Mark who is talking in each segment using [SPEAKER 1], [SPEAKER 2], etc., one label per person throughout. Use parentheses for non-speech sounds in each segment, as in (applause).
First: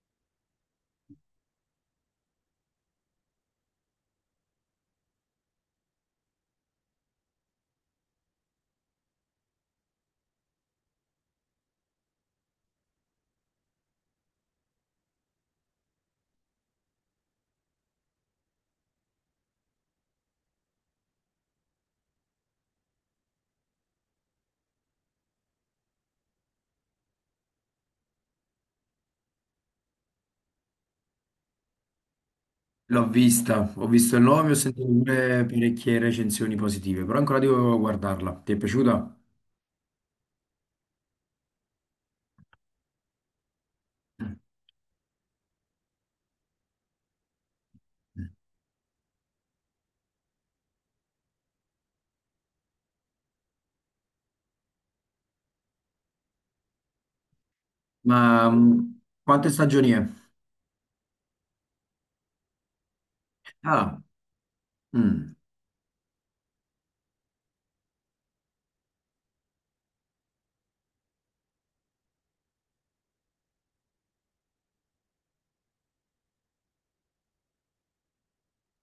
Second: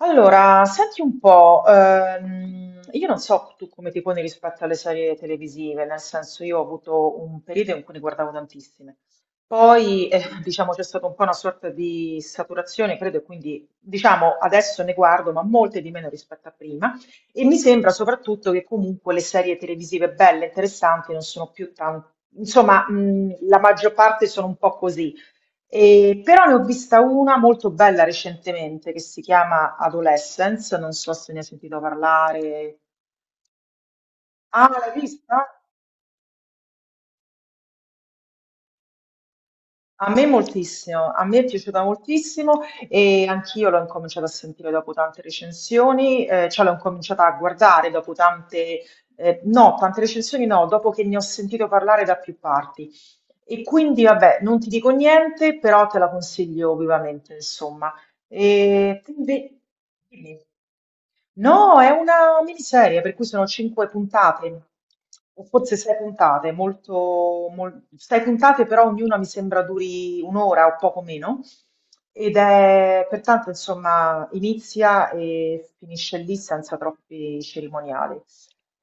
[SPEAKER 1] Allora, senti un po', io non so tu come ti poni rispetto alle serie televisive, nel senso io ho avuto un periodo in cui ne guardavo tantissime, poi (laughs) diciamo c'è stata un po' una sorta di saturazione, credo, e quindi diciamo adesso ne guardo, ma molte di meno rispetto a prima, e mi sembra soprattutto che comunque le serie televisive belle, interessanti, non sono più tanto, insomma, la maggior parte sono un po' così. Però ne ho vista una molto bella recentemente che si chiama Adolescence, non so se ne hai sentito parlare.
[SPEAKER 2] L'ho vista, ho visto il nome, ho
[SPEAKER 1] Ah,
[SPEAKER 2] sentito
[SPEAKER 1] l'hai vista?
[SPEAKER 2] pure parecchie recensioni positive, però ancora devo guardarla. Ti è piaciuta?
[SPEAKER 1] A me moltissimo, a me è piaciuta moltissimo e anch'io l'ho incominciata a sentire dopo tante recensioni, cioè l'ho incominciata a guardare dopo tante recensioni no, dopo che ne ho sentito parlare da più parti. E quindi vabbè, non ti dico niente, però te la consiglio vivamente, insomma.
[SPEAKER 2] Ma
[SPEAKER 1] E,
[SPEAKER 2] quante
[SPEAKER 1] quindi,
[SPEAKER 2] stagioni è?
[SPEAKER 1] dimmi. No, è una miniserie, per cui sono cinque
[SPEAKER 2] Ah,
[SPEAKER 1] puntate,
[SPEAKER 2] mm,
[SPEAKER 1] o forse sei puntate, sei puntate, però ognuna mi sembra duri un'ora o poco meno. Ed è pertanto, insomma, inizia e finisce lì senza troppi cerimoniali.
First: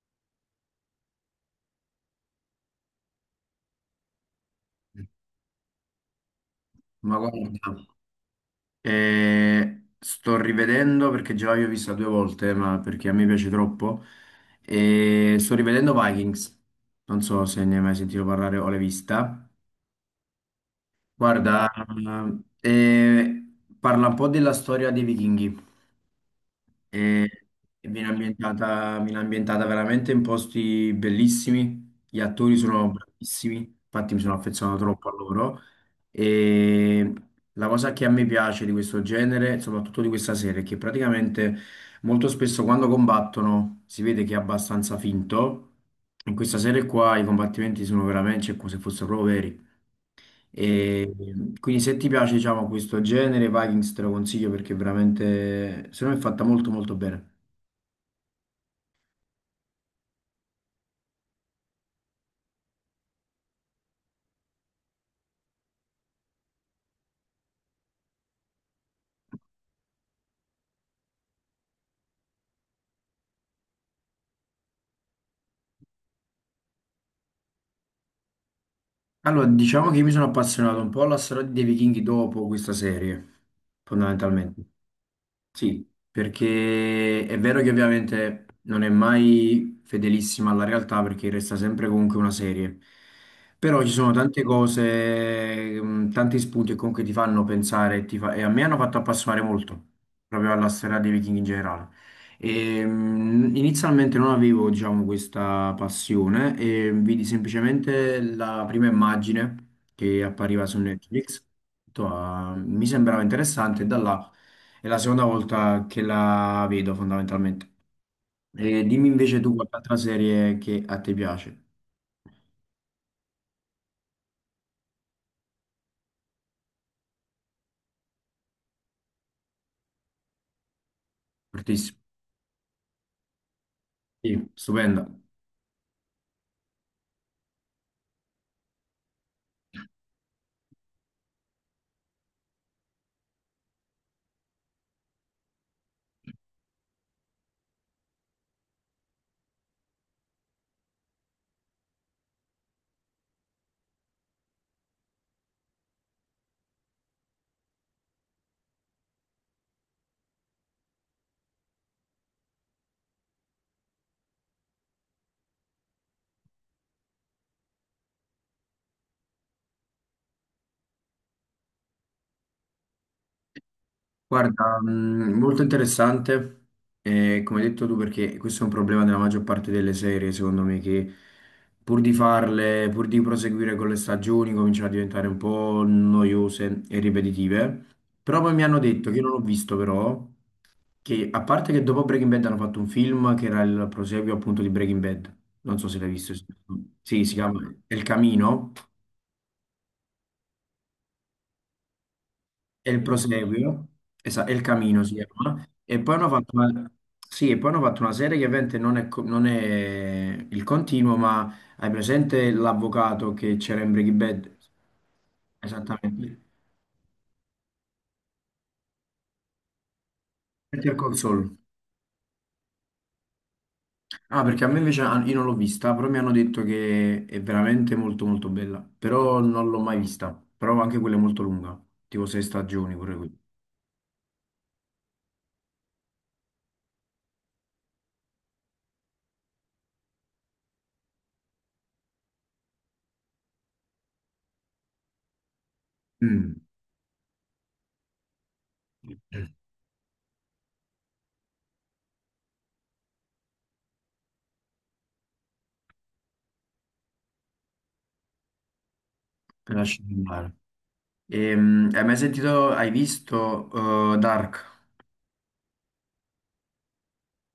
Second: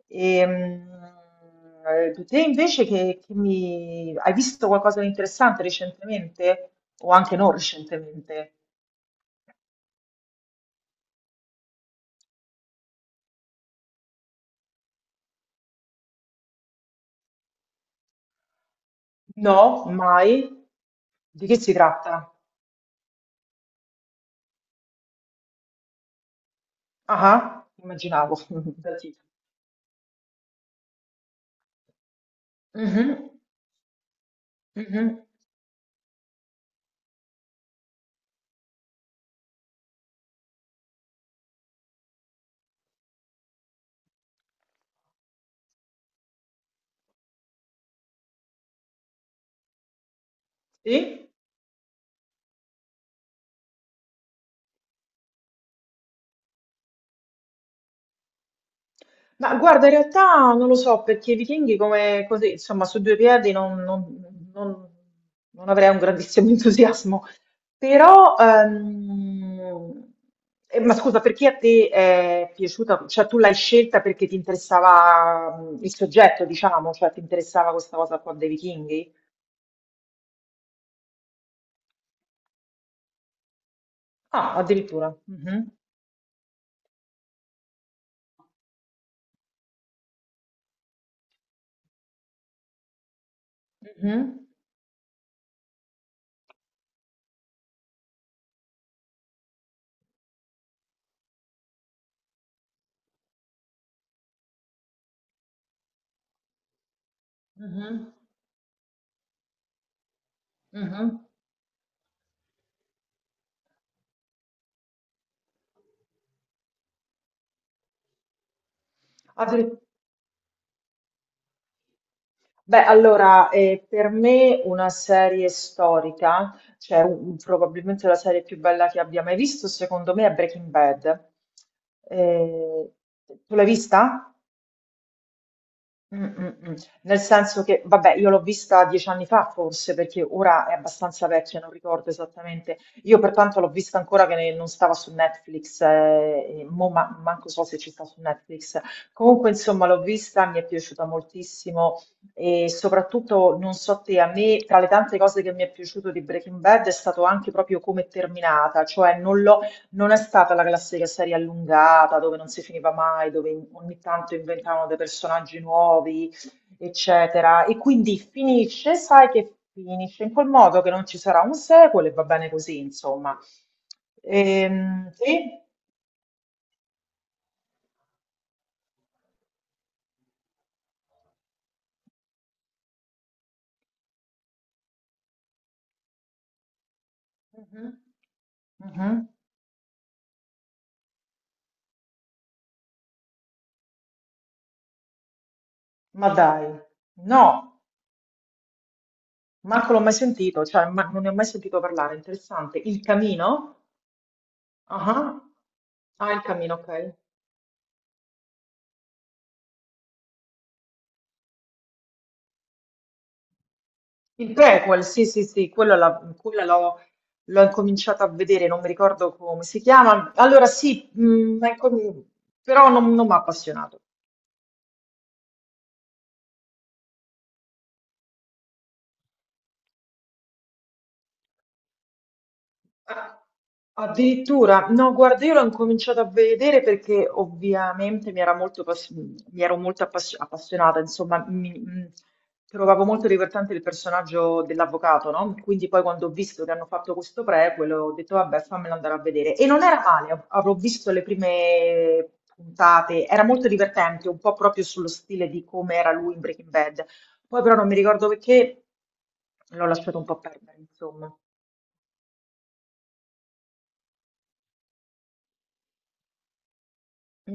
[SPEAKER 1] Ehm, Te invece che mi... hai visto qualcosa di interessante recentemente? O
[SPEAKER 2] ma
[SPEAKER 1] anche
[SPEAKER 2] guarda,
[SPEAKER 1] non recentemente?
[SPEAKER 2] sto rivedendo perché già l'ho vista due volte, ma perché a me piace troppo. E sto rivedendo Vikings. Non so se ne hai mai sentito parlare o l'hai vista.
[SPEAKER 1] No, mai? Di che
[SPEAKER 2] Guarda,
[SPEAKER 1] si tratta?
[SPEAKER 2] eh, eh, parla un po' della storia dei vichinghi. e
[SPEAKER 1] Ah,
[SPEAKER 2] e
[SPEAKER 1] immaginavo, (laughs) dal
[SPEAKER 2] viene
[SPEAKER 1] titolo.
[SPEAKER 2] ambientata veramente in posti bellissimi, gli attori sono
[SPEAKER 1] Mhm,
[SPEAKER 2] bravissimi, infatti mi sono affezionato troppo a
[SPEAKER 1] mhm.
[SPEAKER 2] loro e la cosa che a me piace di questo genere, soprattutto di questa serie, è che praticamente molto spesso quando combattono si vede che è abbastanza finto. In questa serie qua i combattimenti sono veramente cioè, come se fossero proprio veri. E
[SPEAKER 1] Sì?
[SPEAKER 2] quindi se ti piace, diciamo, questo genere, Vikings te lo consiglio perché veramente, secondo me è fatta molto molto bene.
[SPEAKER 1] Ma guarda, in realtà non lo so, perché i vichinghi come così, insomma, su due piedi non avrei un grandissimo (laughs) entusiasmo. Però, ma scusa, perché a te è piaciuta? Cioè, tu l'hai scelta perché ti interessava il soggetto, diciamo, cioè ti interessava questa cosa qua dei vichinghi?
[SPEAKER 2] Allora, diciamo che io mi sono appassionato un po' alla storia dei vichinghi dopo questa serie,
[SPEAKER 1] Ah,
[SPEAKER 2] fondamentalmente.
[SPEAKER 1] addirittura. Mhm,
[SPEAKER 2] Sì, perché è vero che ovviamente non è mai fedelissima alla realtà perché resta sempre comunque una serie, però ci sono tante
[SPEAKER 1] mhm,
[SPEAKER 2] cose, tanti spunti che comunque ti fanno pensare e, e a me hanno fatto appassionare molto proprio alla storia dei Viking in generale. E, inizialmente non avevo, diciamo, questa passione e vidi
[SPEAKER 1] mhm,
[SPEAKER 2] semplicemente la prima immagine che appariva su
[SPEAKER 1] mhm.
[SPEAKER 2] Netflix. Ho detto, "Ah, mi sembrava interessante" e da là... È la seconda volta che la vedo fondamentalmente. E dimmi invece tu
[SPEAKER 1] Addir-
[SPEAKER 2] qualche altra serie che a te piace.
[SPEAKER 1] Beh, allora, per me una serie storica, cioè probabilmente la serie più bella che abbia mai visto, secondo me è Breaking Bad.
[SPEAKER 2] Fortissimo.
[SPEAKER 1] Eh, Tu l'hai vista?
[SPEAKER 2] Sì, stupenda.
[SPEAKER 1] Mh, mh, mh. Nel senso che, vabbè, io l'ho vista 10 anni fa forse, perché ora è abbastanza vecchia, non ricordo esattamente. Io pertanto l'ho vista ancora che non stava su Netflix, e mo manco so se ci sta su Netflix. Comunque, insomma, l'ho vista, mi è piaciuta moltissimo e soprattutto, non so te, a me tra le tante cose che mi è piaciuto di Breaking Bad è stato anche proprio come è terminata, cioè non è stata la classica serie allungata dove non si finiva mai, dove ogni tanto inventavano dei personaggi nuovi, eccetera. E quindi finisce, sai che finisce in quel modo che non ci sarà un sequel e va bene così, insomma.
[SPEAKER 2] Guarda, molto
[SPEAKER 1] Sì?
[SPEAKER 2] interessante, come hai detto tu, perché questo è un problema della maggior parte delle serie, secondo me, che pur di farle, pur di proseguire con le stagioni, cominciano a diventare un po' noiose e ripetitive.
[SPEAKER 1] Mhm,
[SPEAKER 2] Però poi mi hanno detto, che io
[SPEAKER 1] mhm.
[SPEAKER 2] non l'ho visto però, che a parte che dopo Breaking Bad hanno fatto un film che era il proseguio appunto di Breaking Bad. Non so se l'hai
[SPEAKER 1] Ma
[SPEAKER 2] visto.
[SPEAKER 1] dai,
[SPEAKER 2] Sì, si
[SPEAKER 1] no,
[SPEAKER 2] chiama El Camino.
[SPEAKER 1] manco l'ho mai sentito, cioè non ne ho mai sentito parlare. Interessante.
[SPEAKER 2] È il
[SPEAKER 1] Il Camino?
[SPEAKER 2] proseguio. Esatto, El Camino
[SPEAKER 1] Ah,
[SPEAKER 2] si
[SPEAKER 1] ah.
[SPEAKER 2] chiama. E poi hanno
[SPEAKER 1] Ah, il
[SPEAKER 2] fatto
[SPEAKER 1] Camino,
[SPEAKER 2] una,
[SPEAKER 1] ok.
[SPEAKER 2] sì, e poi hanno fatto una serie che ovviamente non è, non è il continuo, ma hai presente l'avvocato che c'era in Breaking
[SPEAKER 1] Il
[SPEAKER 2] Bad?
[SPEAKER 1] prequel, sì, sì, sì,
[SPEAKER 2] Esattamente.
[SPEAKER 1] quella l'ho incominciata a vedere, non mi ricordo come si chiama. Allora
[SPEAKER 2] Better
[SPEAKER 1] sì,
[SPEAKER 2] Call Saul.
[SPEAKER 1] però non mi ha appassionato.
[SPEAKER 2] Ah, perché a me invece ah, io non l'ho vista, però mi hanno detto che è veramente molto molto bella. Però non l'ho mai vista. Però anche quella è molto lunga, tipo sei stagioni pure qui.
[SPEAKER 1] Ah, Addirittura, no, guarda, io l'ho incominciato a vedere perché ovviamente era molto mi ero molto appassionata, insomma, trovavo molto divertente il personaggio dell'avvocato, no? Quindi poi quando ho
[SPEAKER 2] Mm.
[SPEAKER 1] visto che hanno fatto questo prequel ho detto, vabbè, fammelo andare a vedere. E non era male, avrò visto le prime puntate, era molto divertente, un po' proprio sullo stile di come era lui in Breaking Bad. Poi però non mi ricordo perché l'ho
[SPEAKER 2] Lasci
[SPEAKER 1] lasciato un po'
[SPEAKER 2] andare.
[SPEAKER 1] perdere, insomma.
[SPEAKER 2] Hai mai sentito, hai visto Dark?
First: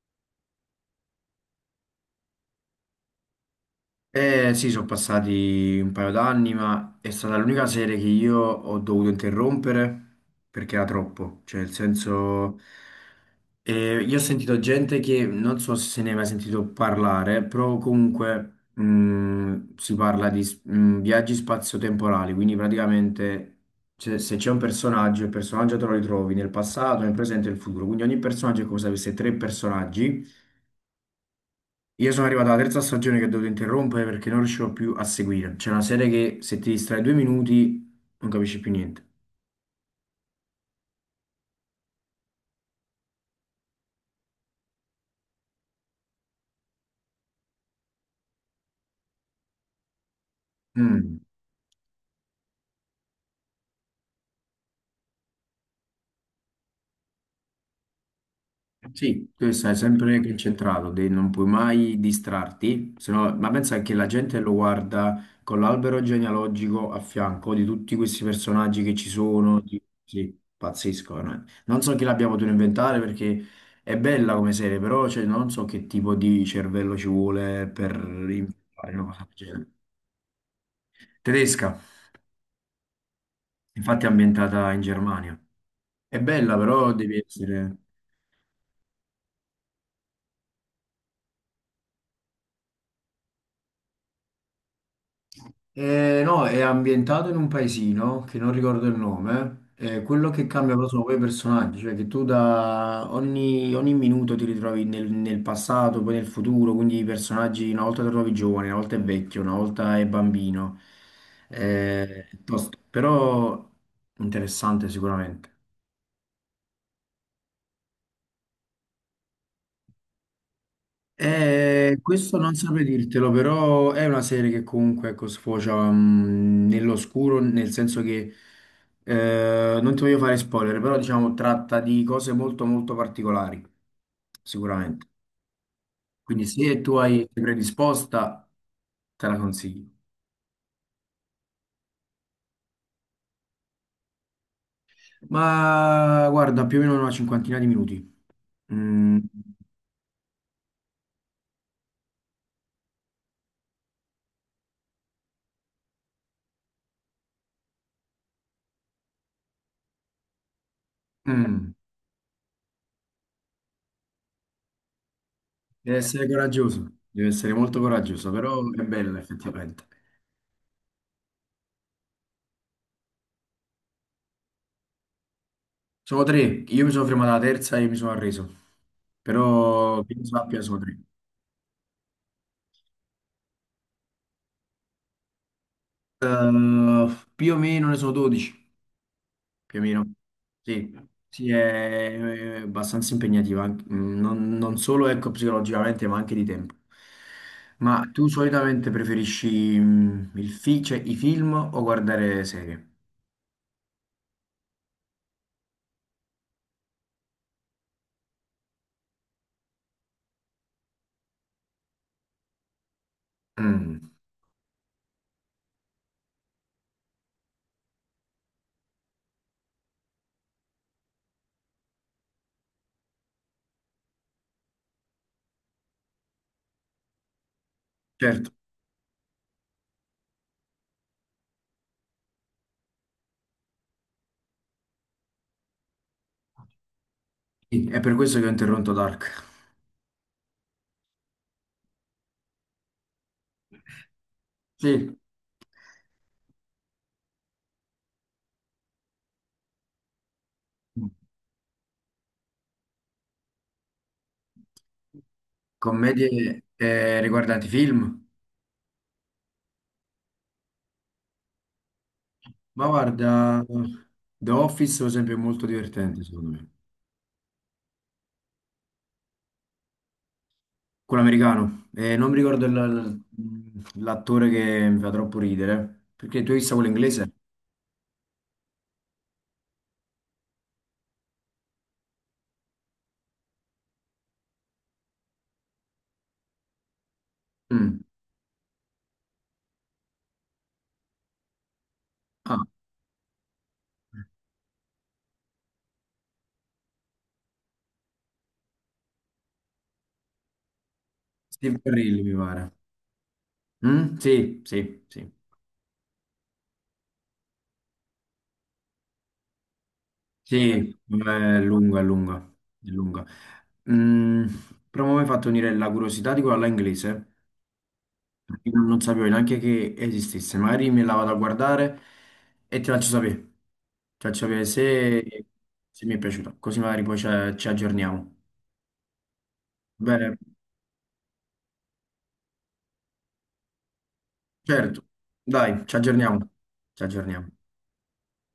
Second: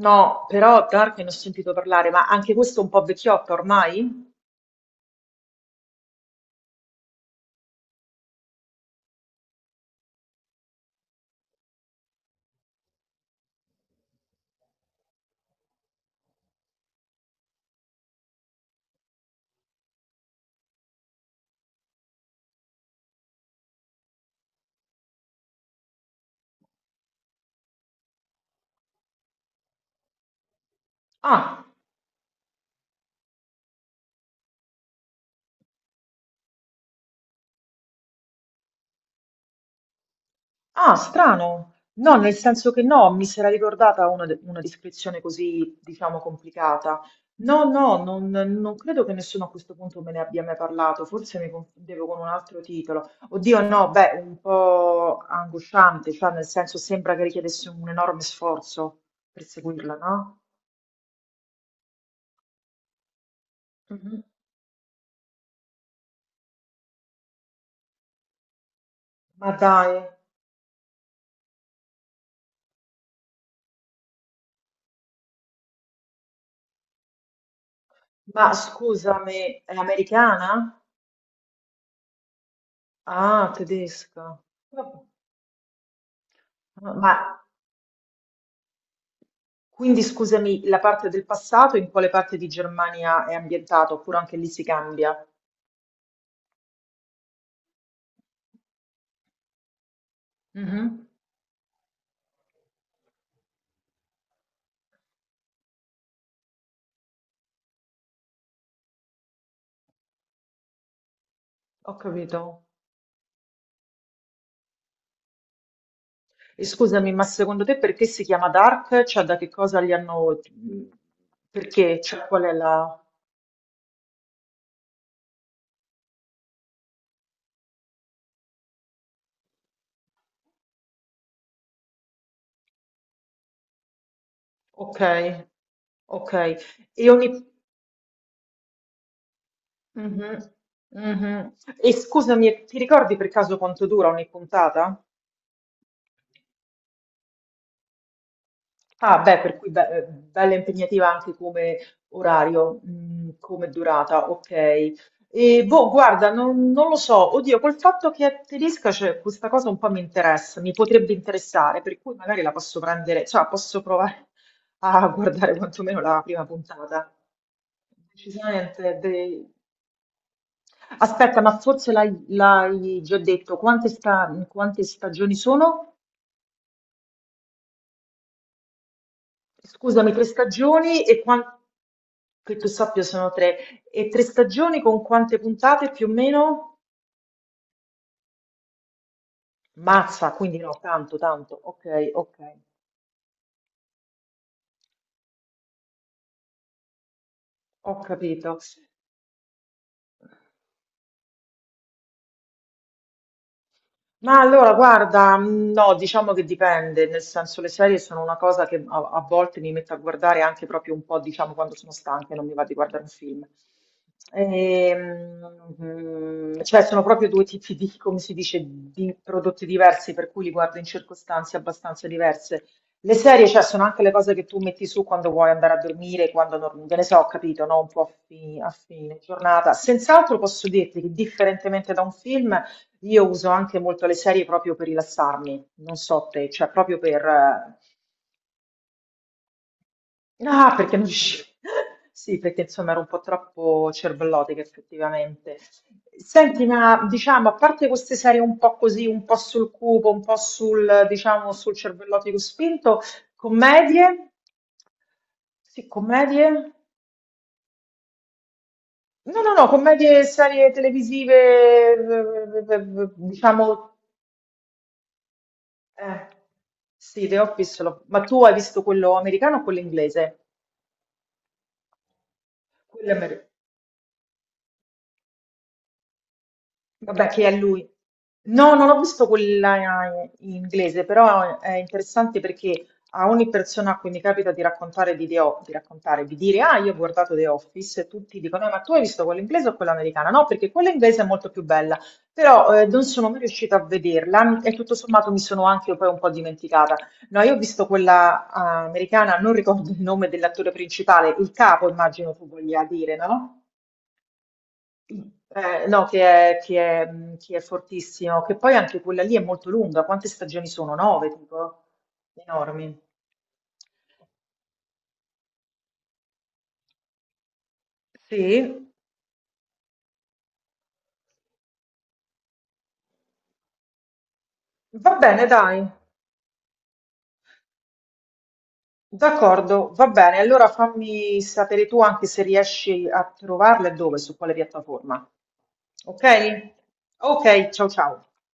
[SPEAKER 1] No, però Dark ne ho sentito parlare, ma anche questo è un po' vecchiotto ormai?
[SPEAKER 2] Eh sì, sono passati un paio d'anni, ma è stata l'unica serie che io ho dovuto interrompere perché era troppo. Cioè, nel senso, io ho sentito gente che non so se se ne è mai sentito parlare, però comunque si parla di viaggi spazio-temporali, quindi praticamente cioè, se c'è un personaggio, il personaggio te lo ritrovi nel passato, nel presente e nel futuro. Quindi ogni personaggio è come se avesse tre personaggi.
[SPEAKER 1] Ah,
[SPEAKER 2] Io sono arrivato alla terza stagione che ho dovuto interrompere perché non riuscivo più a seguire. C'è una serie che se ti distrai due minuti non capisci più niente.
[SPEAKER 1] ah, strano. No, nel senso che no, mi si era ricordata una descrizione così, diciamo, complicata. No, no, non credo che nessuno a questo punto me ne abbia mai parlato,
[SPEAKER 2] Mm.
[SPEAKER 1] forse mi confondevo con un altro titolo. Oddio, no, beh, un po' angosciante, cioè nel senso sembra che richiedesse un enorme sforzo
[SPEAKER 2] Sì,
[SPEAKER 1] per
[SPEAKER 2] tu stai
[SPEAKER 1] seguirla,
[SPEAKER 2] sempre
[SPEAKER 1] no?
[SPEAKER 2] concentrato, non puoi mai distrarti, se no- ma pensa che la
[SPEAKER 1] Mhm.
[SPEAKER 2] gente lo guarda con l'albero genealogico a fianco di tutti questi personaggi che ci
[SPEAKER 1] Ma
[SPEAKER 2] sono.
[SPEAKER 1] dai,
[SPEAKER 2] Sì, pazzesco. No? Non so chi l'abbia potuto inventare perché è bella come serie, però cioè, non so che tipo di cervello ci vuole per
[SPEAKER 1] ma
[SPEAKER 2] inventare una cosa del
[SPEAKER 1] scusami,
[SPEAKER 2] genere.
[SPEAKER 1] è americana?
[SPEAKER 2] Tedesca.
[SPEAKER 1] Ah,
[SPEAKER 2] Infatti è
[SPEAKER 1] tedesca.
[SPEAKER 2] ambientata in
[SPEAKER 1] Vabbè.
[SPEAKER 2] Germania. È bella, però
[SPEAKER 1] Ah,
[SPEAKER 2] devi
[SPEAKER 1] Ma
[SPEAKER 2] essere...
[SPEAKER 1] quindi scusami, la parte del passato in quale parte di Germania è ambientata? Oppure anche lì si cambia?
[SPEAKER 2] No, è ambientato in un paesino che non ricordo il nome. Quello che cambia però sono
[SPEAKER 1] Mhm,
[SPEAKER 2] poi i personaggi, cioè che tu da ogni minuto ti ritrovi nel passato, poi nel futuro, quindi i personaggi una volta ti trovi giovane, una volta è vecchio, una volta è bambino.
[SPEAKER 1] ho capito.
[SPEAKER 2] Tosto, però interessante sicuramente.
[SPEAKER 1] E scusami, ma secondo te perché si chiama Dark? Cioè, da che cosa li hanno... Perché? Cioè,
[SPEAKER 2] Questo
[SPEAKER 1] qual è
[SPEAKER 2] non saprei
[SPEAKER 1] la...
[SPEAKER 2] dirtelo, però è una serie che comunque ecco, sfocia nell'oscuro, nel senso che non ti voglio fare spoiler, però diciamo tratta di cose molto molto particolari,
[SPEAKER 1] Ok,
[SPEAKER 2] sicuramente.
[SPEAKER 1] ok.
[SPEAKER 2] Quindi se tu
[SPEAKER 1] E
[SPEAKER 2] hai
[SPEAKER 1] ogni...
[SPEAKER 2] sei predisposta, te la consiglio.
[SPEAKER 1] Mhm, mhm. E scusami, ti ricordi per caso quanto dura ogni puntata?
[SPEAKER 2] Ma guarda, più o meno una cinquantina di minuti. Mm,
[SPEAKER 1] Ah, beh, per cui bella impegnativa anche come orario, come durata, ok. E boh, guarda, non lo so, oddio, col fatto che è tedesca, cioè, questa cosa un po' mi interessa, mi potrebbe
[SPEAKER 2] mm,
[SPEAKER 1] interessare, per cui magari la posso prendere, cioè posso provare a guardare
[SPEAKER 2] deve
[SPEAKER 1] quantomeno la
[SPEAKER 2] essere
[SPEAKER 1] prima
[SPEAKER 2] coraggioso,
[SPEAKER 1] puntata.
[SPEAKER 2] deve essere molto coraggioso, però è
[SPEAKER 1] Decisamente.
[SPEAKER 2] bella effettivamente.
[SPEAKER 1] Aspetta, ma forse l'hai già detto, quante stagioni sono?
[SPEAKER 2] Sono tre, io mi sono fermato alla terza e mi sono arreso, però
[SPEAKER 1] Scusami,
[SPEAKER 2] che io
[SPEAKER 1] tre
[SPEAKER 2] sappia sono tre.
[SPEAKER 1] stagioni e quanto che tu sappia sono tre. E tre stagioni con quante puntate più o meno?
[SPEAKER 2] Eh, più o meno ne sono 12, più o meno.
[SPEAKER 1] Mazza, quindi no,
[SPEAKER 2] Sì,
[SPEAKER 1] tanto,
[SPEAKER 2] sì,
[SPEAKER 1] tanto. Ok, ok,
[SPEAKER 2] è abbastanza impegnativa, non, non solo ecco, psicologicamente, ma anche di tempo.
[SPEAKER 1] ho
[SPEAKER 2] Ma tu
[SPEAKER 1] capito.
[SPEAKER 2] solitamente preferisci il cioè, i film o guardare serie?
[SPEAKER 1] Ma allora, guarda, no, diciamo che dipende, nel senso le serie sono una cosa che a volte mi metto a guardare anche proprio un po', diciamo, quando sono stanca e non mi va di guardare un film.
[SPEAKER 2] Mm,
[SPEAKER 1] Cioè, sono proprio due tipi di, come si dice, di prodotti diversi, per cui li guardo in circostanze abbastanza diverse. Le serie, cioè, sono anche le cose che tu metti su quando vuoi andare a dormire, quando non, che ne so, ho capito, no? Un po' a
[SPEAKER 2] certo.
[SPEAKER 1] a fine giornata. Sent'altro posso dirti che, differentemente da un film, io uso anche molto le serie proprio per rilassarmi, non so te, cioè proprio per...
[SPEAKER 2] Sì, è per questo che ho interrotto Dark.
[SPEAKER 1] Ah, perché non riuscivo... (laughs) Sì, perché insomma ero un po' troppo cervellotica
[SPEAKER 2] Sì,
[SPEAKER 1] effettivamente. Senti, ma diciamo, a parte queste serie un po' così, un po' sul cupo, un po' sul, diciamo, sul cervellotico spinto, commedie? Sì, commedie?
[SPEAKER 2] commedie riguardanti film.
[SPEAKER 1] No, no, no, commedie, serie televisive,
[SPEAKER 2] Ma guarda,
[SPEAKER 1] diciamo
[SPEAKER 2] The Office per esempio è molto divertente
[SPEAKER 1] eh,
[SPEAKER 2] secondo me.
[SPEAKER 1] sì, The Office, ma tu hai visto quello americano o quello inglese?
[SPEAKER 2] Quello americano. Non mi ricordo
[SPEAKER 1] Quello
[SPEAKER 2] il-
[SPEAKER 1] americano.
[SPEAKER 2] l'attore che mi fa troppo ridere. Perché tu hai visto quello
[SPEAKER 1] Vabbè,
[SPEAKER 2] inglese?
[SPEAKER 1] che è lui. No, non ho visto quella in inglese, però è interessante perché a ogni persona a cui mi capita di raccontare di dire, ah, io ho guardato The
[SPEAKER 2] Mm.
[SPEAKER 1] Office, e tutti dicono, ma tu hai visto quella inglese o quella americana? No, perché quella inglese è molto più bella,
[SPEAKER 2] Ah,
[SPEAKER 1] però non sono mai riuscita a vederla e tutto sommato mi sono anche poi un po' dimenticata. No, io ho visto quella americana, non ricordo il nome dell'attore principale, il
[SPEAKER 2] Steve
[SPEAKER 1] capo
[SPEAKER 2] Carell
[SPEAKER 1] immagino
[SPEAKER 2] mi
[SPEAKER 1] tu
[SPEAKER 2] pare.
[SPEAKER 1] voglia dire, no?
[SPEAKER 2] Mm? Sì, sì, sì.
[SPEAKER 1] No, che è fortissimo, che poi anche quella lì è molto lunga. Quante stagioni
[SPEAKER 2] Sì, è
[SPEAKER 1] sono? Nove, tipo?
[SPEAKER 2] lunga, è lunga, è
[SPEAKER 1] Enormi.
[SPEAKER 2] lunga. Mm, però mi hai fatto venire la curiosità di quella là inglese.
[SPEAKER 1] Sì,
[SPEAKER 2] Io non sapevo neanche che esistesse, magari me la vado a guardare e ti faccio sapere
[SPEAKER 1] va
[SPEAKER 2] se,
[SPEAKER 1] bene, dai.
[SPEAKER 2] se mi è piaciuta, così magari poi ci, ci aggiorniamo.
[SPEAKER 1] D'accordo, va
[SPEAKER 2] Bene,
[SPEAKER 1] bene. Allora fammi sapere tu anche se riesci a trovarla e dove, su quale
[SPEAKER 2] certo,
[SPEAKER 1] piattaforma.
[SPEAKER 2] dai, ci aggiorniamo,
[SPEAKER 1] Ok?
[SPEAKER 2] ci aggiorniamo.
[SPEAKER 1] Ok, ciao ciao.